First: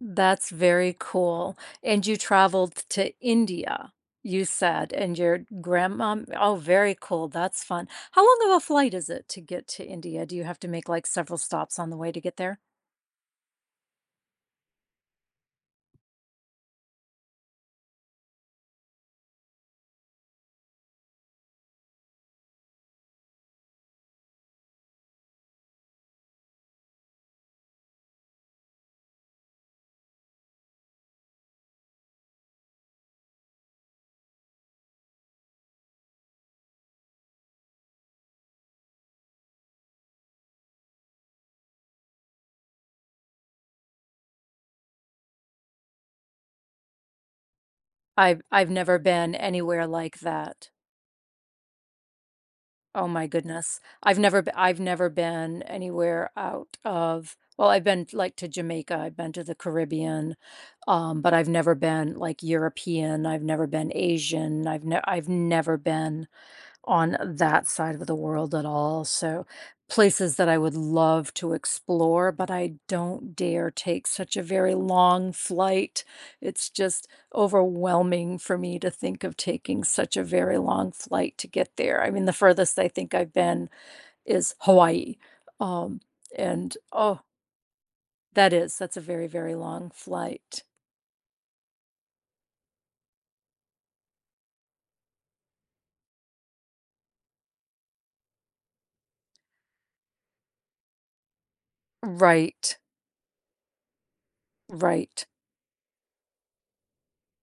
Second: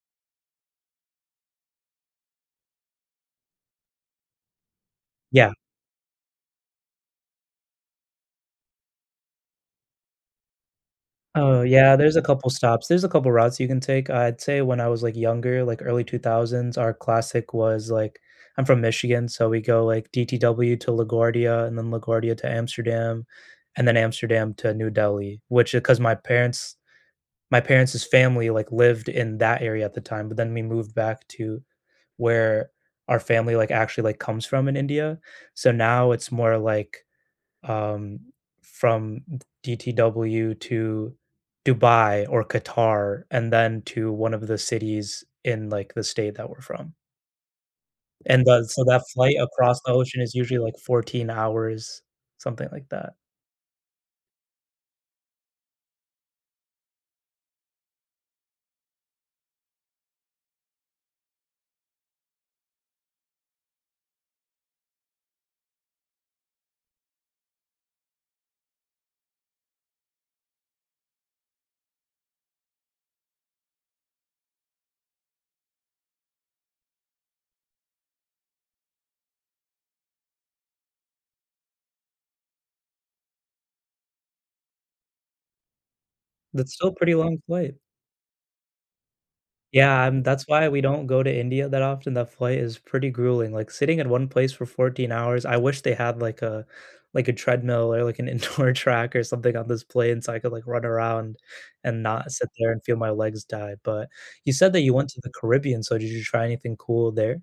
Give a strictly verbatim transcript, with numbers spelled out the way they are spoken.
That's very cool. And you traveled to India, you said, and your Yeah. grandma oh, very cool. That's fun. How long of a flight is it to get to India? Do you have to make, like, several Oh, stops on the yeah, way there's to a get couple there? stops. There's a couple of routes you can take, I'd say, when I was, like, younger, like, early two thousands, our classic was, like I'm from Michigan, so we go, like, DTW to LaGuardia, and then LaGuardia to Amsterdam, and then Amsterdam to New Delhi, which, uh, 'cause my parents my parents' family, like, lived in that area at the time, but then we moved back to where our family, like, actually, like, comes from in India. So now it's more, like, um, from D DTW to Dubai or Qatar, and then to one of the cities in, like, the state that we're from. I've And I've does so never that been flight across anywhere the like ocean is usually, that. like, fourteen hours, something like Oh that. my goodness. I've never be I've never been anywhere out of well, I've been, like, to Jamaica, I've been to the Caribbean, um, but I've never been, like, European, I've never been Asian, I've ne I've never been on that side of the world at all, so, places that I would love to explore, but I don't dare take such a very long flight. It's just overwhelming for me to think of taking such a very long flight to get there. I mean, the furthest I think I've been is Hawaii, um, That's and, still a pretty oh long flight. That is. That's a very, very long Yeah, and that's flight. why we don't go to India that often. That flight is pretty grueling, like, sitting in one place for fourteen hours, I wish they had, like, a like, a treadmill or like an indoor track or something on this plane so I could, like, run around and not sit there Right. and feel my legs die, but, you said that you went to Right. the Caribbean, so, did you try anything cool there?